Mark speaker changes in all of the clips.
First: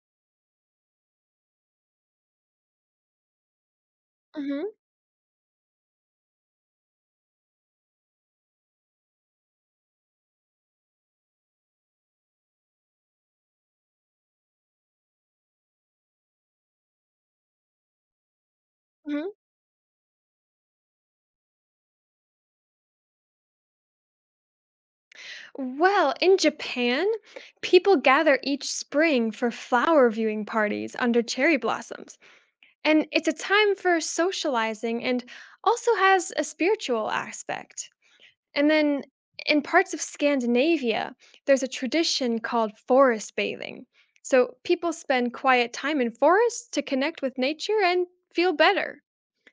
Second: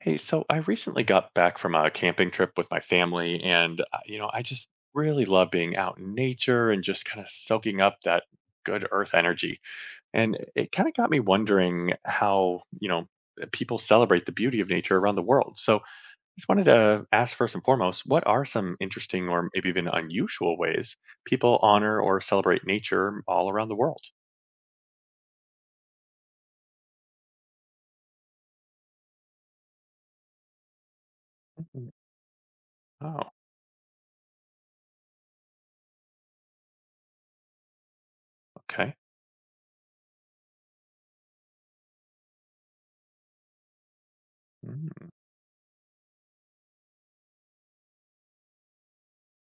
Speaker 1: Hey, so I recently got back from a camping trip with my family, and I
Speaker 2: Mhm,
Speaker 1: just really love being out in nature and just kind of soaking up that good earth energy. And it kind of got me wondering how, people celebrate the beauty of nature around the world. So I just wanted to ask first and foremost, what are some interesting
Speaker 2: mhm.
Speaker 1: or maybe even unusual ways people honor or celebrate nature all around the world?
Speaker 2: Well, in Japan, people gather each spring for flower viewing parties under cherry
Speaker 1: Mm.
Speaker 2: blossoms. And it's
Speaker 1: Oh,
Speaker 2: a time for socializing and also has a spiritual aspect. And
Speaker 1: okay.
Speaker 2: then in parts of Scandinavia, there's a tradition called forest bathing. So people
Speaker 1: Mm,
Speaker 2: spend quiet time in forests to connect with nature and feel better.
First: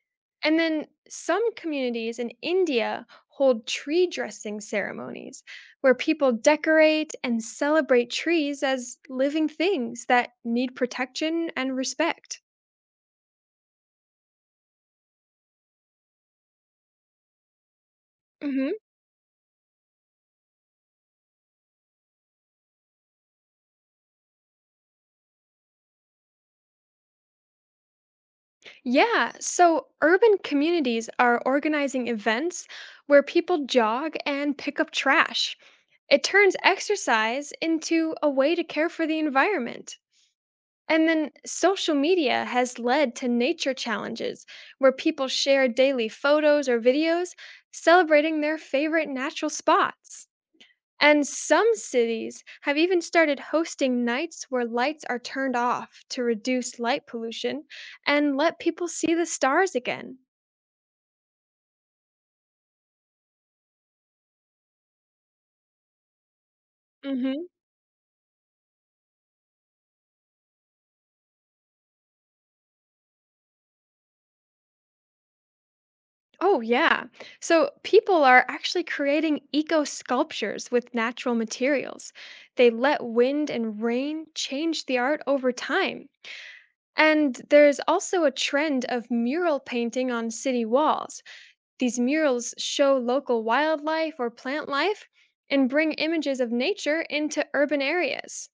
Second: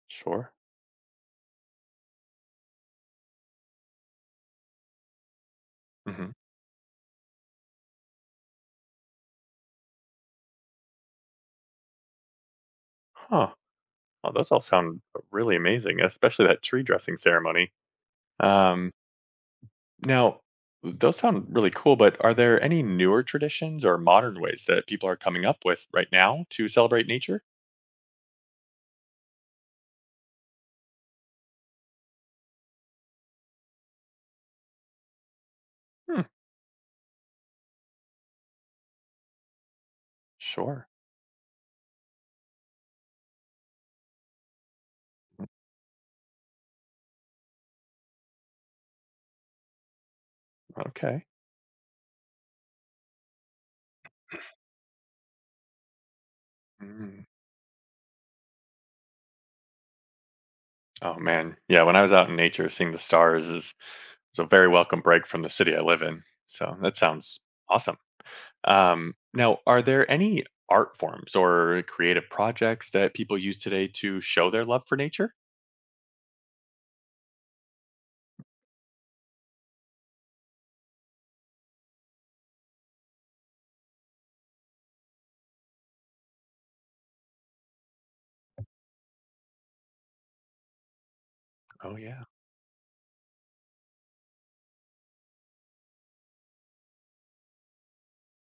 Speaker 1: sure.
Speaker 2: And then some communities in India hold tree dressing ceremonies where
Speaker 1: Hmm.
Speaker 2: people decorate and celebrate trees as living things that need protection and respect.
Speaker 1: Huh. Oh, those all sound really amazing, especially that tree dressing ceremony.
Speaker 2: Mhm.
Speaker 1: Um, now, those sound really cool, but are there any newer traditions or modern ways that people are coming up with right now to celebrate nature?
Speaker 2: Yeah, so urban communities are organizing events where people jog and pick up trash.
Speaker 1: Hmm,
Speaker 2: It turns exercise into a way to care for the environment.
Speaker 1: sure.
Speaker 2: And then social media has led to nature challenges where people share daily photos or videos celebrating their favorite natural spots.
Speaker 1: Okay.
Speaker 2: And some cities have even started hosting nights where lights are turned off to reduce light
Speaker 1: Mm.
Speaker 2: pollution and let people see the stars again.
Speaker 1: Oh, man. Yeah, when I was out in nature, seeing the stars is a very welcome break from the city I live in. So that sounds
Speaker 2: Hmm.
Speaker 1: awesome. Now, are there any art forms or creative projects that people use today to show their love for nature?
Speaker 2: Oh, yeah. So people are actually creating eco sculptures with natural materials. They let wind and rain change the art over time. And there's also a trend of mural painting on city walls.
Speaker 1: Oh,
Speaker 2: These
Speaker 1: yeah.
Speaker 2: murals show local wildlife or plant life and bring images of nature into urban areas.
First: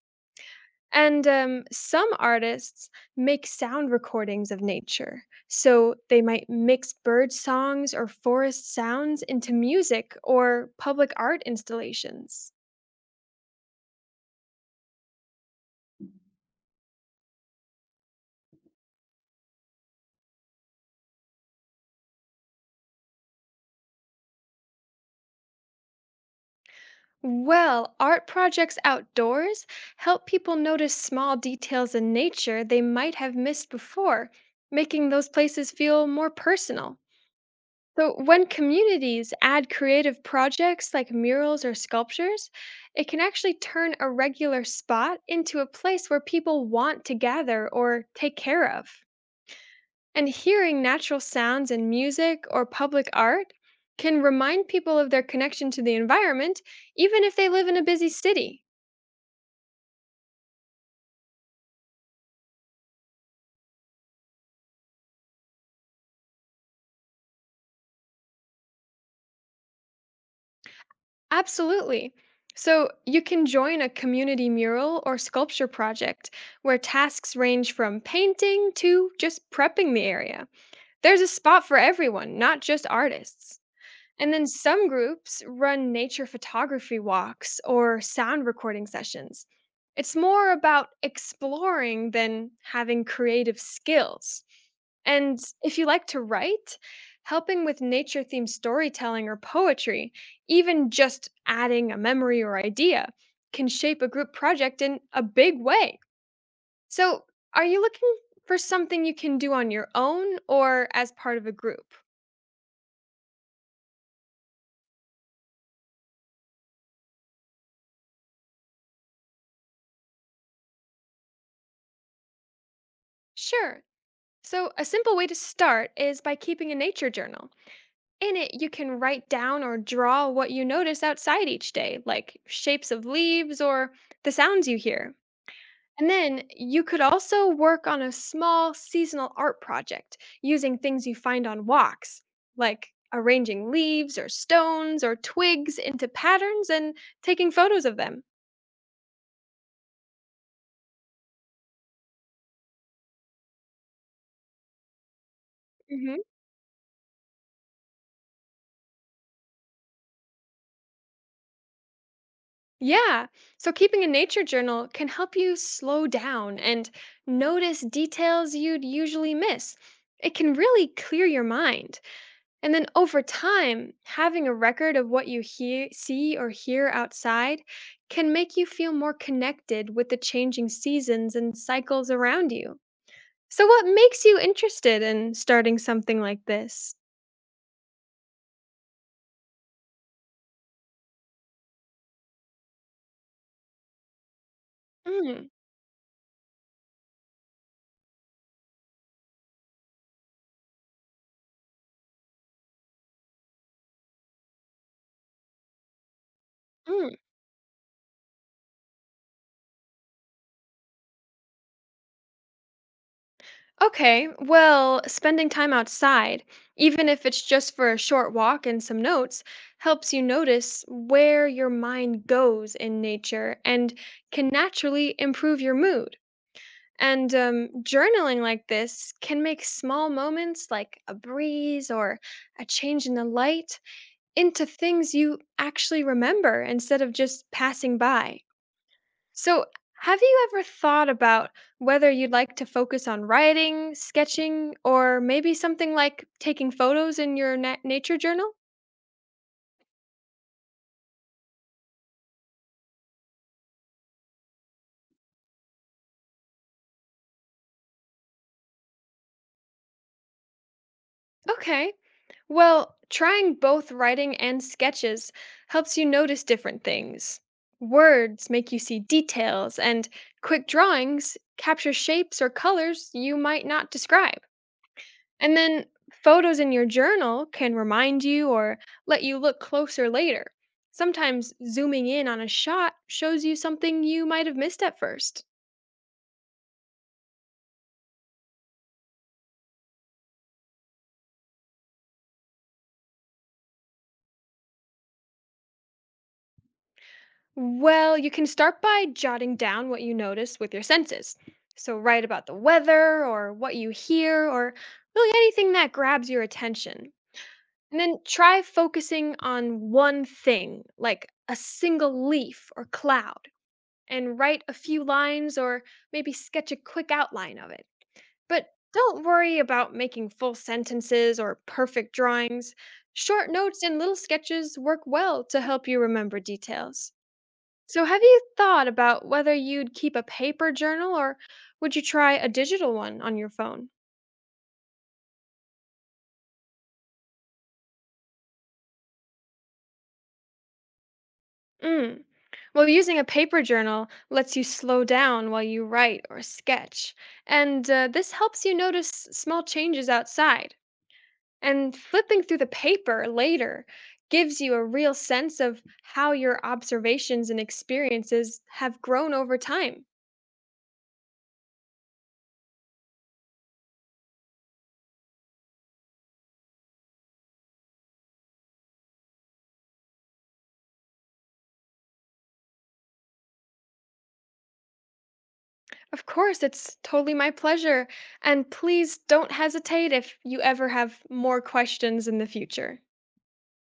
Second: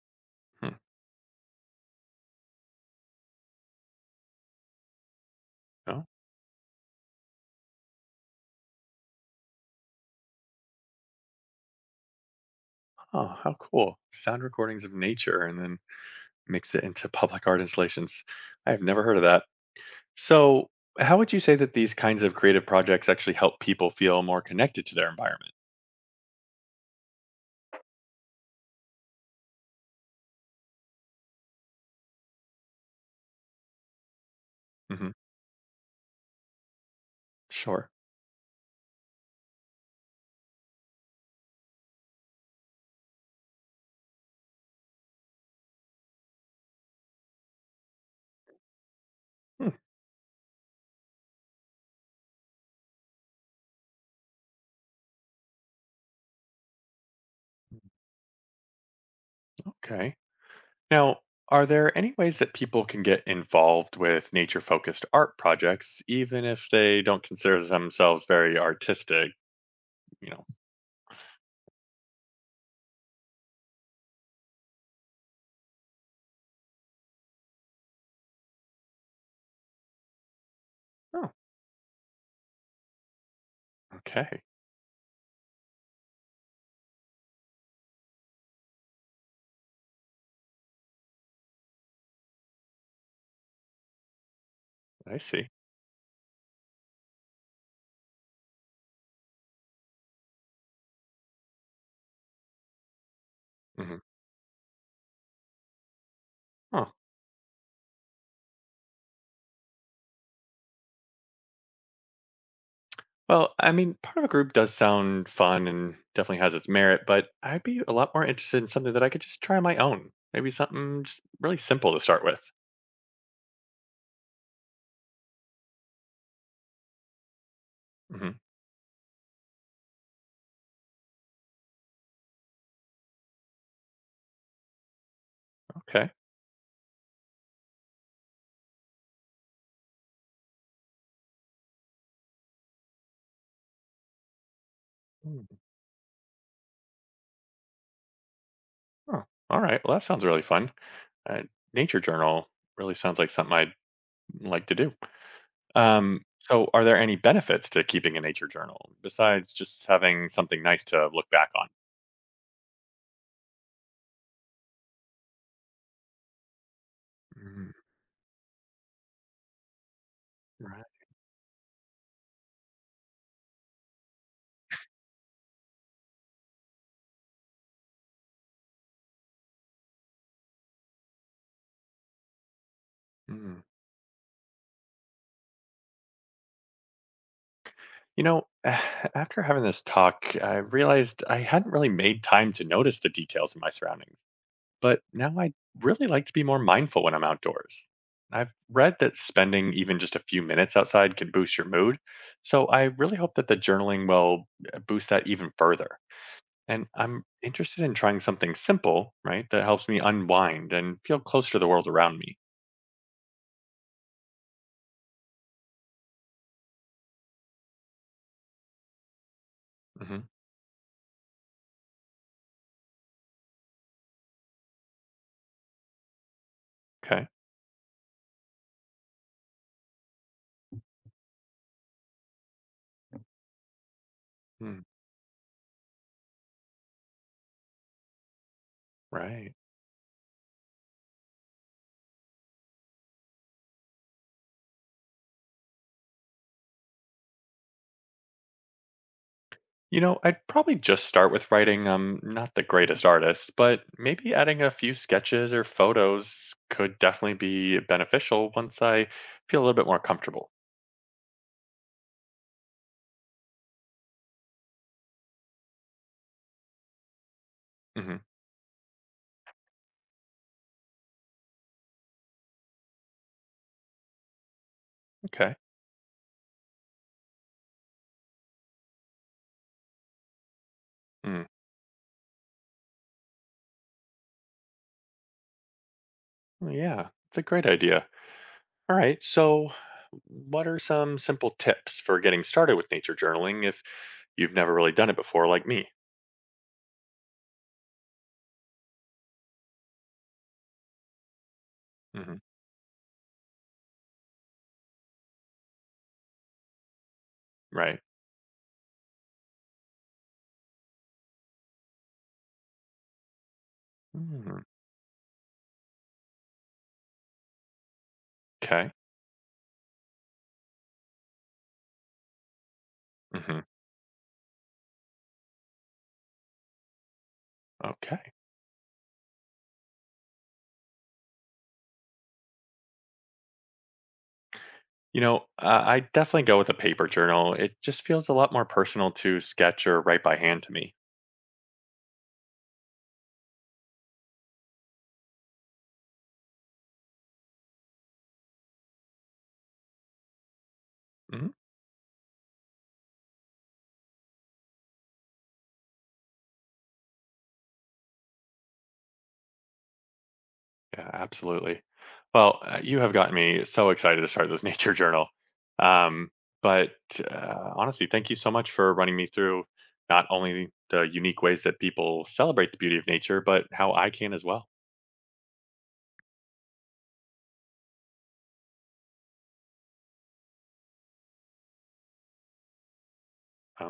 Speaker 1: Hmm.
Speaker 2: And some artists make sound recordings of nature. So
Speaker 1: Oh.
Speaker 2: they might mix bird songs or forest sounds into music or public art installations.
Speaker 1: Oh, how cool. Sound recordings of nature and then mix it into public art installations. I've never heard of that. So, how would you say that these kinds of creative projects actually help people feel more connected to their environment?
Speaker 2: Well, art projects outdoors help people notice small details in nature they might have missed before,
Speaker 1: Hmm.
Speaker 2: making those places feel more personal.
Speaker 1: Sure.
Speaker 2: So, when communities add creative projects like murals or sculptures, it can actually turn a regular spot into a place where people want to gather or take care of.
Speaker 1: Hmm,
Speaker 2: And hearing natural sounds and music or public art can remind people of their connection to the environment, even if they live in a busy city.
Speaker 1: okay. Now, are there any ways that people can get involved with nature focused art projects, even if they don't consider themselves very artistic? You know,
Speaker 2: Absolutely. So, you can join a community mural or sculpture project where tasks range from painting to just prepping the area. There's a
Speaker 1: oh,
Speaker 2: spot for everyone, not just artists. And
Speaker 1: okay.
Speaker 2: then some groups run nature photography walks or sound recording sessions. It's more about exploring than having creative skills.
Speaker 1: I
Speaker 2: And
Speaker 1: see.
Speaker 2: if you like to write, helping with nature themed storytelling or poetry, even just adding a memory or idea, can
Speaker 1: Hmm.
Speaker 2: shape a group project in a big way. So, are you looking for something you can do on your own or as part of a group?
Speaker 1: Well, I mean, part of a group does sound fun and definitely has its merit, but I'd be a lot more interested in something that I could just try on my own. Maybe something just really simple to start with.
Speaker 2: Sure. So, a simple way to start is by keeping a nature journal.
Speaker 1: Hmm.
Speaker 2: In it, you can write down or draw what you notice outside each day, like shapes of leaves or the sounds you hear. And
Speaker 1: Okay.
Speaker 2: then you could also work on a small seasonal art project using things you find on walks, like arranging leaves or stones or
Speaker 1: Mm.
Speaker 2: twigs into patterns and taking photos of them.
Speaker 1: Oh, all right. Well, that sounds really fun. Uh, nature journal really sounds like something I'd like to do. So, are there any benefits to keeping a nature journal besides just having something nice to look back on?
Speaker 2: Yeah. So keeping a nature journal can help you slow down and notice details you'd usually miss. It can really clear your mind. And then over time, having a record of what you hear, see or hear outside can make you feel more connected with the changing seasons and cycles around you.
Speaker 1: Mm, right.
Speaker 2: So what makes you interested in starting something like this?
Speaker 1: After having this talk, I realized I hadn't really made time to notice the details in my surroundings, but now
Speaker 2: Mm,
Speaker 1: I really like to be more mindful when I'm outdoors. I've read that spending even just a few minutes outside can boost your mood, so I really hope that the journaling will boost that even further. And
Speaker 2: mm.
Speaker 1: I'm interested in trying something simple, right, that helps me unwind and feel closer to the world around me.
Speaker 2: Okay, well, spending time outside, even if it's just for a short walk and some notes, helps
Speaker 1: Hmm.
Speaker 2: you notice where your mind goes in nature and can naturally improve your mood.
Speaker 1: Okay.
Speaker 2: And journaling like this can make small moments like a breeze or a change in the light into
Speaker 1: Hmm.
Speaker 2: things you actually remember instead of just passing by.
Speaker 1: Right.
Speaker 2: So, have you ever thought about whether you'd like to focus on writing, sketching, or maybe something like taking photos in your nature journal?
Speaker 1: I'd probably just start with writing. I'm not the greatest artist, but maybe adding a few sketches or photos could definitely be beneficial once I feel a little bit more comfortable.
Speaker 2: Okay. Well, trying both writing and sketches helps you notice different things.
Speaker 1: Hmm.
Speaker 2: Words make you see details, and quick drawings capture shapes or colors you might not describe.
Speaker 1: Okay.
Speaker 2: And then photos in your journal can remind you or let you look closer later.
Speaker 1: Mm.
Speaker 2: Sometimes zooming in on a shot shows you something you might have missed at first.
Speaker 1: Well, yeah, it's a great idea. All right. So, what are some simple tips for getting started with nature journaling if you've never really done it before, like me?
Speaker 2: Well, you can start by jotting down what you notice with your senses. So, write
Speaker 1: Hmm.
Speaker 2: about the weather or what you hear or really anything that grabs your attention. And
Speaker 1: Right.
Speaker 2: then try focusing on one thing, like a single leaf or cloud, and write
Speaker 1: Mm.
Speaker 2: a few lines or maybe sketch a quick outline of it. But
Speaker 1: Okay.
Speaker 2: don't worry about making full sentences or perfect drawings. Short
Speaker 1: Hmm.
Speaker 2: notes and little sketches work well to help you remember details. So, have
Speaker 1: Okay.
Speaker 2: you thought about whether you'd keep a paper journal or would you try a digital one on your phone?
Speaker 1: I definitely go with a paper journal. It just feels a lot more personal to sketch or write by hand to me.
Speaker 2: Mm. Well, using a paper journal lets you slow down while you write or sketch, and this helps you notice small changes outside.
Speaker 1: Hmm.
Speaker 2: And flipping through the paper later gives you a real sense of how your observations and experiences have grown over time.
Speaker 1: Yeah, absolutely. Well, you have gotten me so excited to start this nature journal. Um, but honestly, thank you so much for running me through not only the unique ways that people celebrate the beauty of nature, but how I can as well.
Speaker 2: Of course, it's totally my pleasure. And please don't hesitate if you ever have more questions in the future.
Speaker 1: Um,